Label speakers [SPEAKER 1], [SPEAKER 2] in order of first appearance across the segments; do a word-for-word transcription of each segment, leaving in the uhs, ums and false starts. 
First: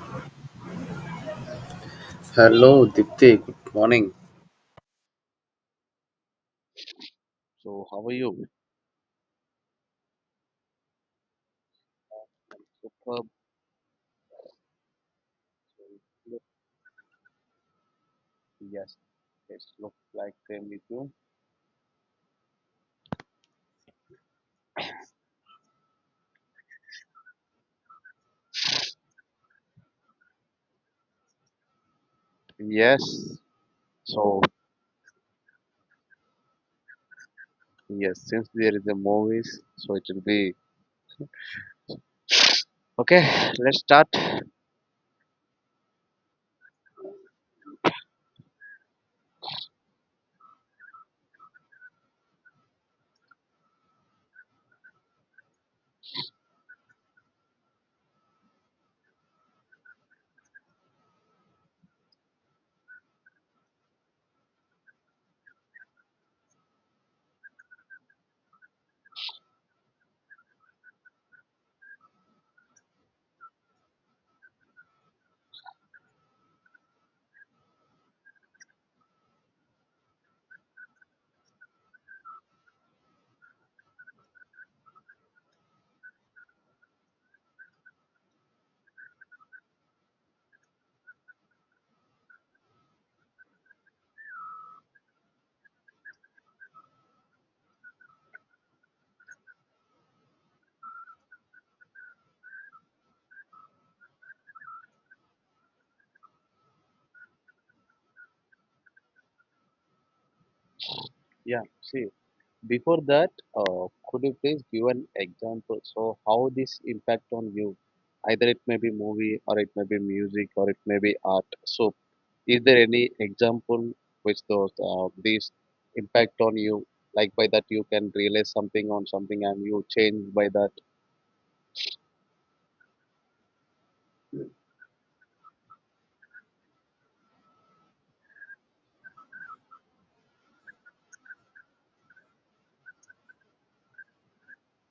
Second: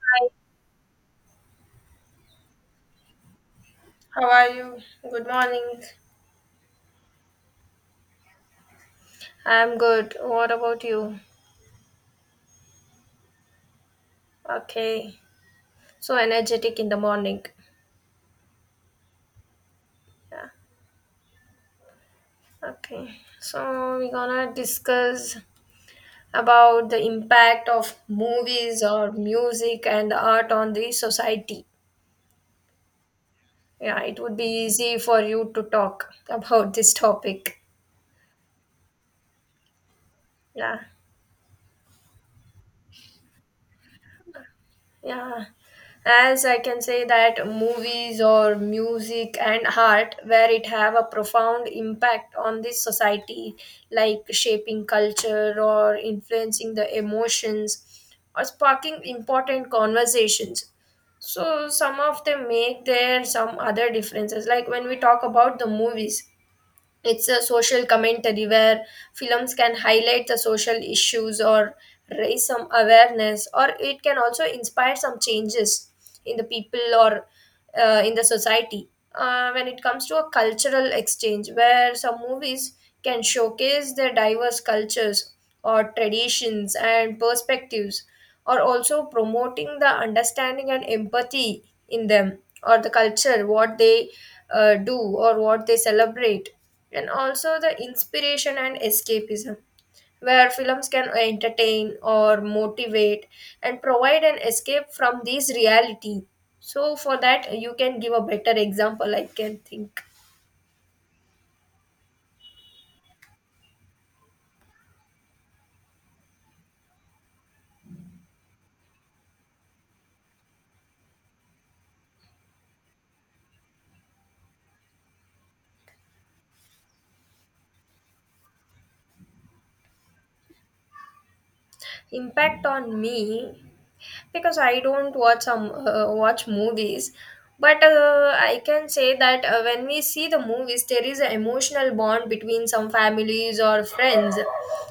[SPEAKER 1] Hi,
[SPEAKER 2] Hello, Dipti. Good morning.
[SPEAKER 1] how are you? Good morning.
[SPEAKER 2] So how are you?
[SPEAKER 1] I'm good. What about you?
[SPEAKER 2] Superb.
[SPEAKER 1] Okay. So energetic in the morning.
[SPEAKER 2] Yes. It looks like
[SPEAKER 1] Yeah.
[SPEAKER 2] I'm with you.
[SPEAKER 1] Okay. So we're gonna discuss about the impact of movies or music and art on the society.
[SPEAKER 2] Yes.
[SPEAKER 1] Yeah, it would
[SPEAKER 2] So
[SPEAKER 1] be easy for you to talk about this topic.
[SPEAKER 2] yes, since there is a movies, so it will be
[SPEAKER 1] Yeah.
[SPEAKER 2] okay. Let's start.
[SPEAKER 1] Yeah, as I can say that movies or music and art where it have a profound impact on this society, like shaping culture or influencing the emotions or sparking important conversations. So some of them make their some other differences. Like when we talk about the movies, it's a social commentary where films can highlight the social issues or raise some awareness, or it can also inspire some changes in the people or uh, in the society. Uh, when it comes to a cultural exchange, where some movies can showcase their diverse cultures or traditions and perspectives, or also promoting the understanding and empathy in them or the culture, what they uh, do or what they celebrate, and also the inspiration and escapism where films can entertain or motivate and provide an escape from this reality. So for that you can give a better example, I can think
[SPEAKER 2] Yeah. See. Before that, uh, could you please give an example? So how this impact on you? Either it may be movie or it may be music or it may be art. So is there any example which those uh, these impact on you? Like by that you can realize something on something and you change by that.
[SPEAKER 1] impact on me, because I don't watch um, uh, watch movies. But uh, I can say that uh, when we see the movies, there is an emotional bond between some families or friends,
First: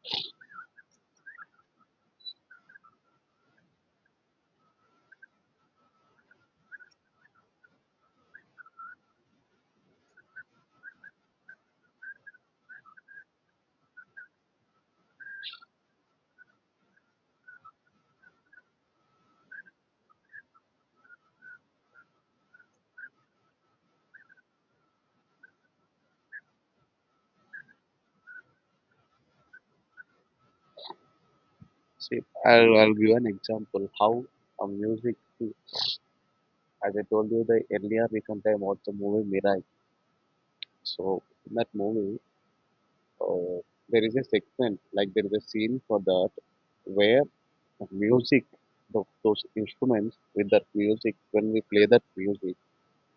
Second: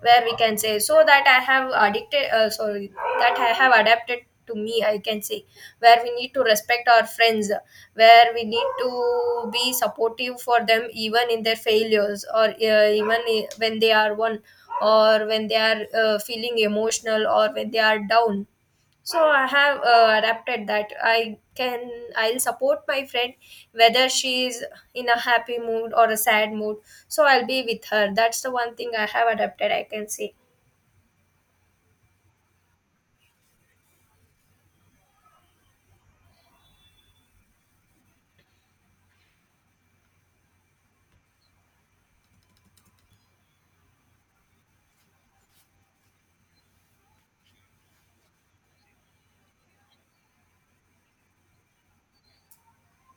[SPEAKER 1] where we can say so that I have addicted. Uh, sorry, that I have adapted to me, I can say, where we need to respect our friends, where we need to be supportive for them even in their failures, or uh, even i- when they are one, or when they are uh, feeling emotional, or when they are down. So I have uh, adapted that, I can, I'll support my friend whether she is in a happy mood or a sad mood. So I'll be with her. That's the one thing I have adapted, I can say.
[SPEAKER 2] See, I'll, I'll give an example how a music, as I told you the earlier recent time watched the movie Mirai. So in that movie, uh, there is a segment like there is a scene for that where the music tho- those instruments with that music when we play that music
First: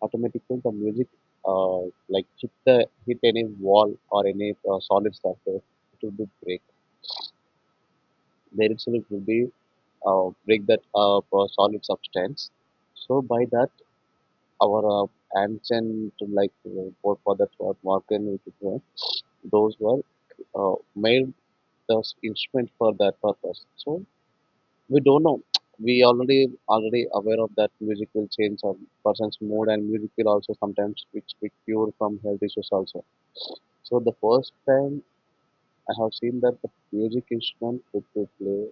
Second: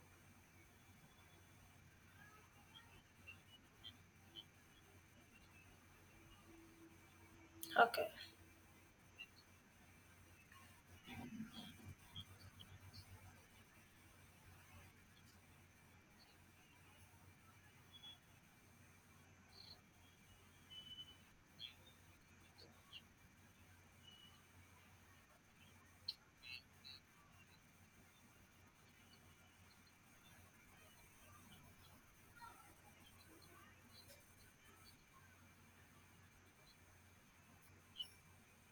[SPEAKER 2] automatically the music uh, like hit the hit any wall or any uh, solid surface it will be break
[SPEAKER 1] Okay.
[SPEAKER 2] there itself will be uh, break that uh, uh, solid substance so by that our uh, ancient like uh, for, for that uh, Morgan which is, uh, those were uh, made those instrument for that purpose. So we don't know. We already already aware of that music will change a person's mood and music will also sometimes which we cure from health issues also. So the first time I have seen that the music instrument which we play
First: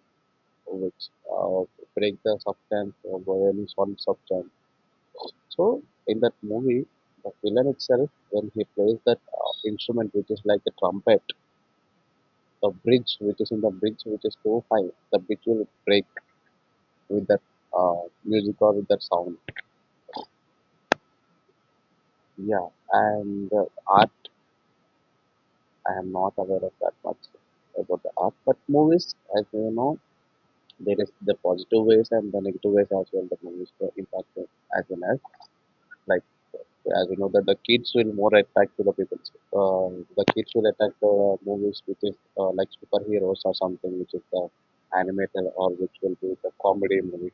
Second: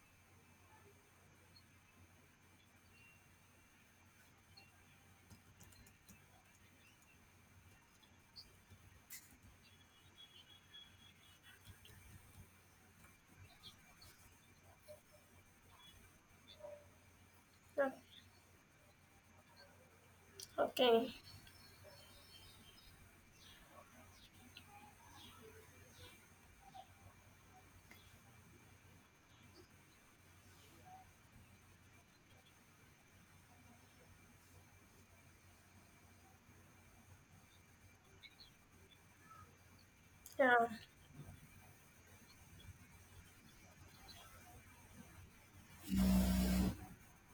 [SPEAKER 2] which uh, break the substance or violin one substance. So in that movie the villain itself when he plays that uh, instrument which is like a trumpet the bridge which is in the bridge which is so high the bridge will break with that
[SPEAKER 1] Okay.
[SPEAKER 2] uh, music or with that sound.
[SPEAKER 1] Okay.
[SPEAKER 2] Yeah, and uh, art, I am not aware of that much about the art, but movies, as you know, there is the positive ways and the negative ways as well. The movies were impacted as well as like as you know that the kids will more attract to the people. Uh, the kids
[SPEAKER 1] Yeah.
[SPEAKER 2] will attract the movies which is uh, like superheroes or something which is the animated or which will be the comedy movie.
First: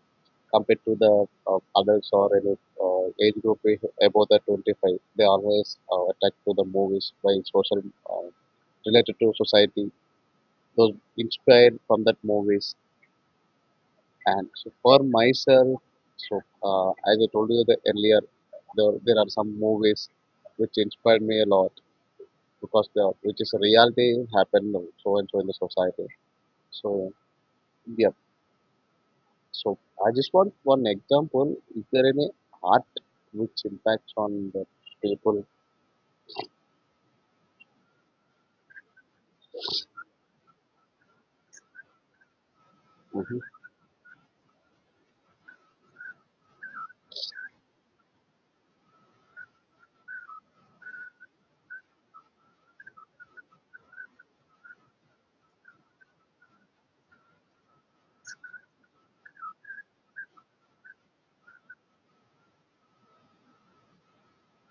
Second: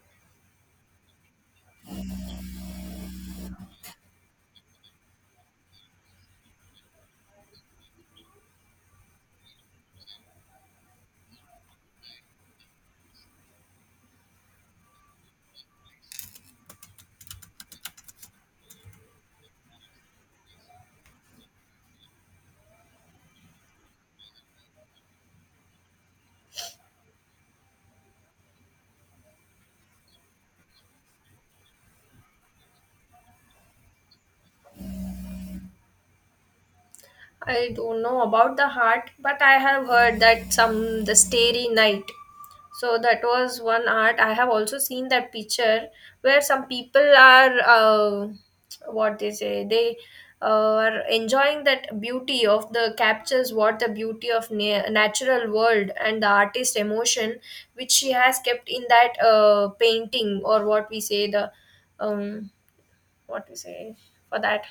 [SPEAKER 2] Compared to the uh, adults or any uh, age group is above the twenty-five they always uh, attack to the movies by social uh, related to society those inspired from that movies and so for myself so uh, as I told you the earlier there, there are some movies which inspired me a lot because the which is a reality happened so and so in the society so yeah. So I just want one example. Is there any art which impacts on the people?
[SPEAKER 1] I don't know about the heart, but I have heard that some the starry night. So that
[SPEAKER 2] Mhm.
[SPEAKER 1] was one art. I have also seen that picture where some people are uh, what they say they uh, are enjoying that beauty of the captures, what the beauty of na- natural world and the artist emotion which she has kept in that uh, painting, or what we say, the um, what we say, for that,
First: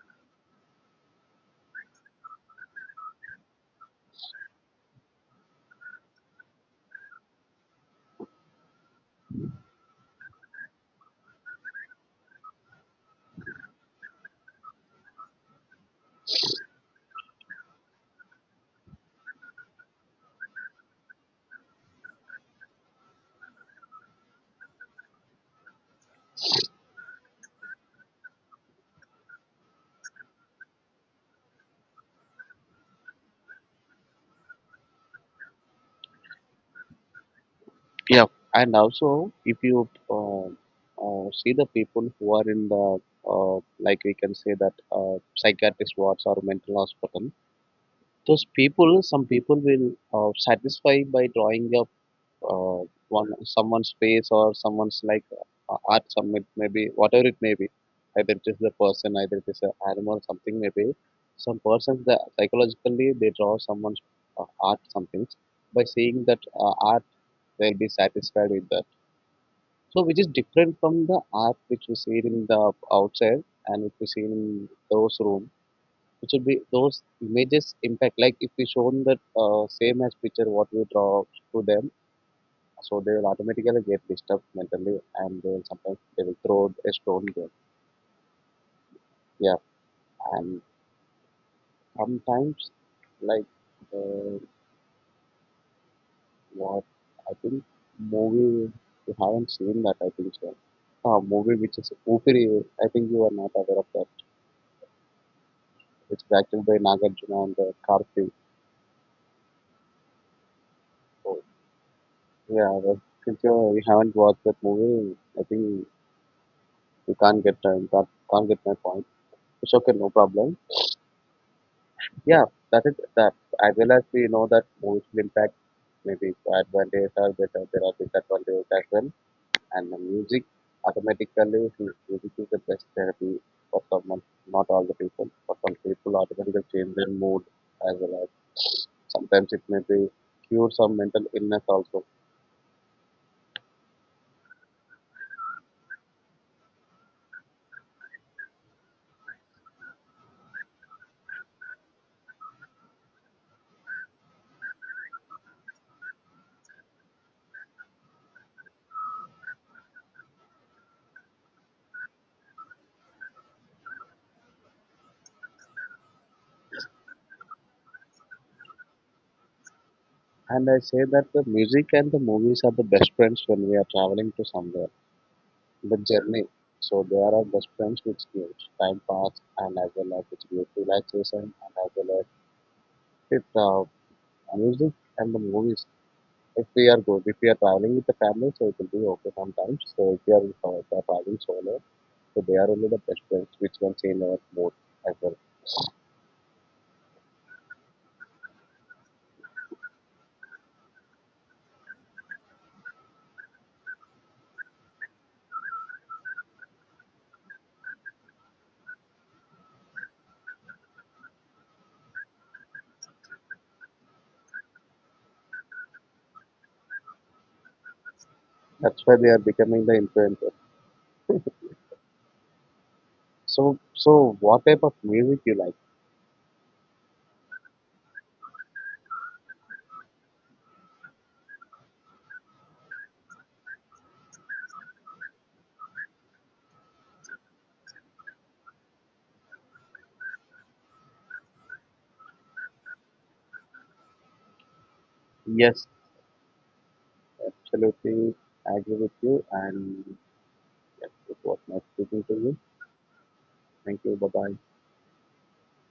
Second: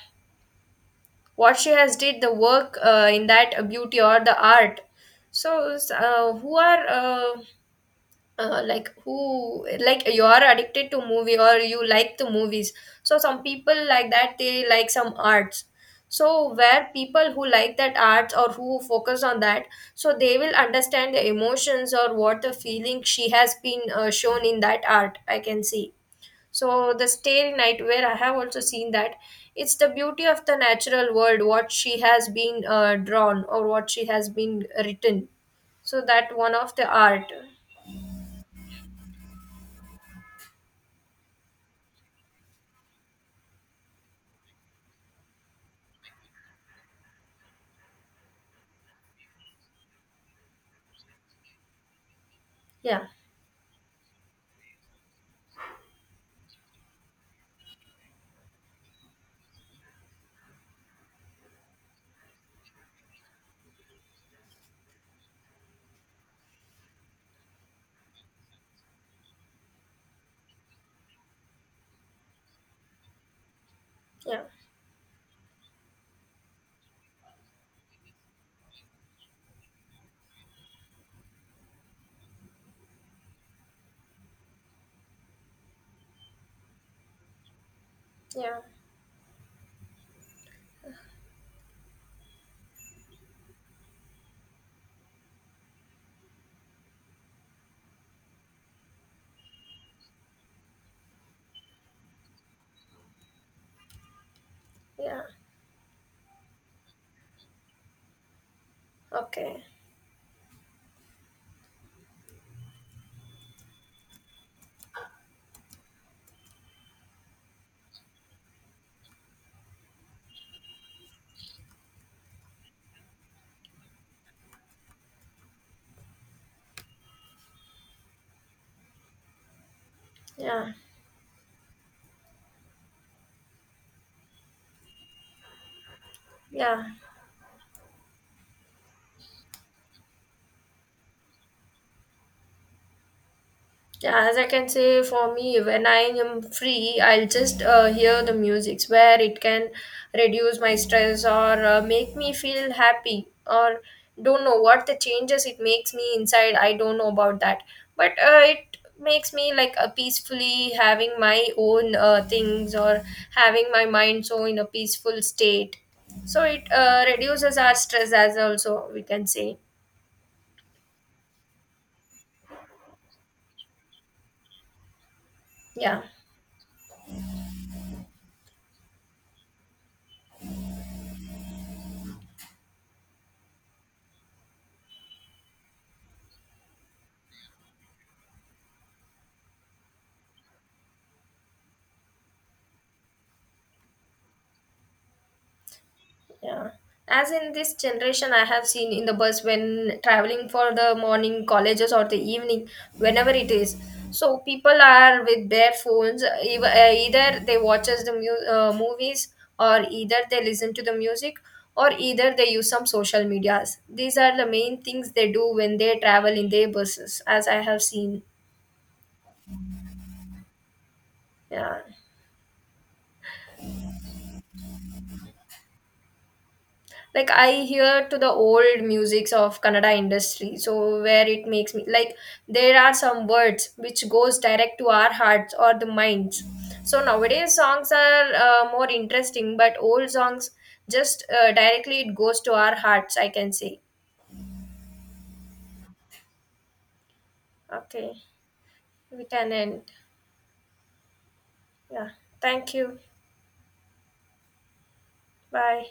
[SPEAKER 1] what she has did the work uh, in that beauty or the art. So uh, who are uh, uh, like who like, you are addicted to movie or you like the movies, so some people like that, they like some arts. So where people who like that arts or who focus on that, so they will understand the emotions or what the feeling she has been uh, shown in that art, I can see. So the starry night, where I have also seen that, it's the beauty of the natural world, what she has been uh, drawn or what she has been written. So that one of the art.
[SPEAKER 2] Yeah, and also if you uh, uh, see the people who are in the uh, like we can say that uh, psychiatrist wards or mental hospital, those people, some people will uh, satisfy by drawing a uh,
[SPEAKER 1] Yeah,
[SPEAKER 2] one someone's face or someone's like uh, art submit maybe whatever it may be either it is the person either it is an animal something maybe some persons that psychologically they draw someone's uh, art something by seeing that uh, art they'll be satisfied with that so which is different from the art which we see in the outside and if we see
[SPEAKER 1] yeah,
[SPEAKER 2] in those room which will be those images impact like if we shown that uh, same as picture what we draw to them so they will automatically get disturbed mentally, and they will sometimes they will throw a stone there.
[SPEAKER 1] yeah,
[SPEAKER 2] Yeah, and sometimes like uh, what I think movie you haven't seen that I think so. A movie which is Upiri, I think you are not aware of that.
[SPEAKER 1] yeah.
[SPEAKER 2] It's directed by Nagarjuna and uh, Karthi.
[SPEAKER 1] Okay.
[SPEAKER 2] So yeah, but since you you haven't watched that movie, I think you can't get uh, you can't, can't get my point. It's okay, no problem. Yeah, that is that. As well as we know that movies will impact maybe advantages are better, there are disadvantages as well. And the music
[SPEAKER 1] Yeah,
[SPEAKER 2] automatically music is the best therapy for someone, not all the people. For some people automatically
[SPEAKER 1] yeah.
[SPEAKER 2] change their mood as well as sometimes it may be cure some mental illness also.
[SPEAKER 1] Yeah, as I can say, for me, when I am free, I'll just uh, hear the music where it can reduce my stress or uh, make me feel happy, or don't know what the changes it makes me inside. I don't know about that, but uh, it makes me like a peacefully having my own uh, things, or having my mind so in a peaceful state. So it uh, reduces our stress as also, we can say.
[SPEAKER 2] And I say that the music and the movies are the best friends when we are traveling to somewhere. The
[SPEAKER 1] Yeah.
[SPEAKER 2] journey. So there are best friends which gives time pass and as well as which gives relaxation and as well as with uh, music and the movies. If we are good, if we are traveling with the family, so it will be okay sometimes. So if we are uh, they are traveling solo, so they are only the best friends which can change our mood as well.
[SPEAKER 1] Yeah. As in this generation, I have seen in the bus when traveling for the morning colleges or the evening, whenever it is. So people are with their phones. uh, ev- uh, Either they watches the mu- uh, movies, or either they listen to the music, or either they use some social medias. These are the main things they do when they travel in their buses, as I have seen.
[SPEAKER 2] That's why they are becoming the influencers.
[SPEAKER 1] Yeah.
[SPEAKER 2] So so what type of music you like?
[SPEAKER 1] Like I hear to the old musics of Kannada industry. So where it makes me like, there are some words which goes direct to our hearts or the minds. So nowadays songs are uh, more interesting, but old songs just uh, directly it goes to our hearts, I can say.
[SPEAKER 2] Yes,
[SPEAKER 1] Okay.
[SPEAKER 2] absolutely I agree with
[SPEAKER 1] We
[SPEAKER 2] you
[SPEAKER 1] can end.
[SPEAKER 2] and yes, it was nice
[SPEAKER 1] Yeah,
[SPEAKER 2] speaking to you.
[SPEAKER 1] thank you.
[SPEAKER 2] Thank you. Bye bye.
[SPEAKER 1] Bye.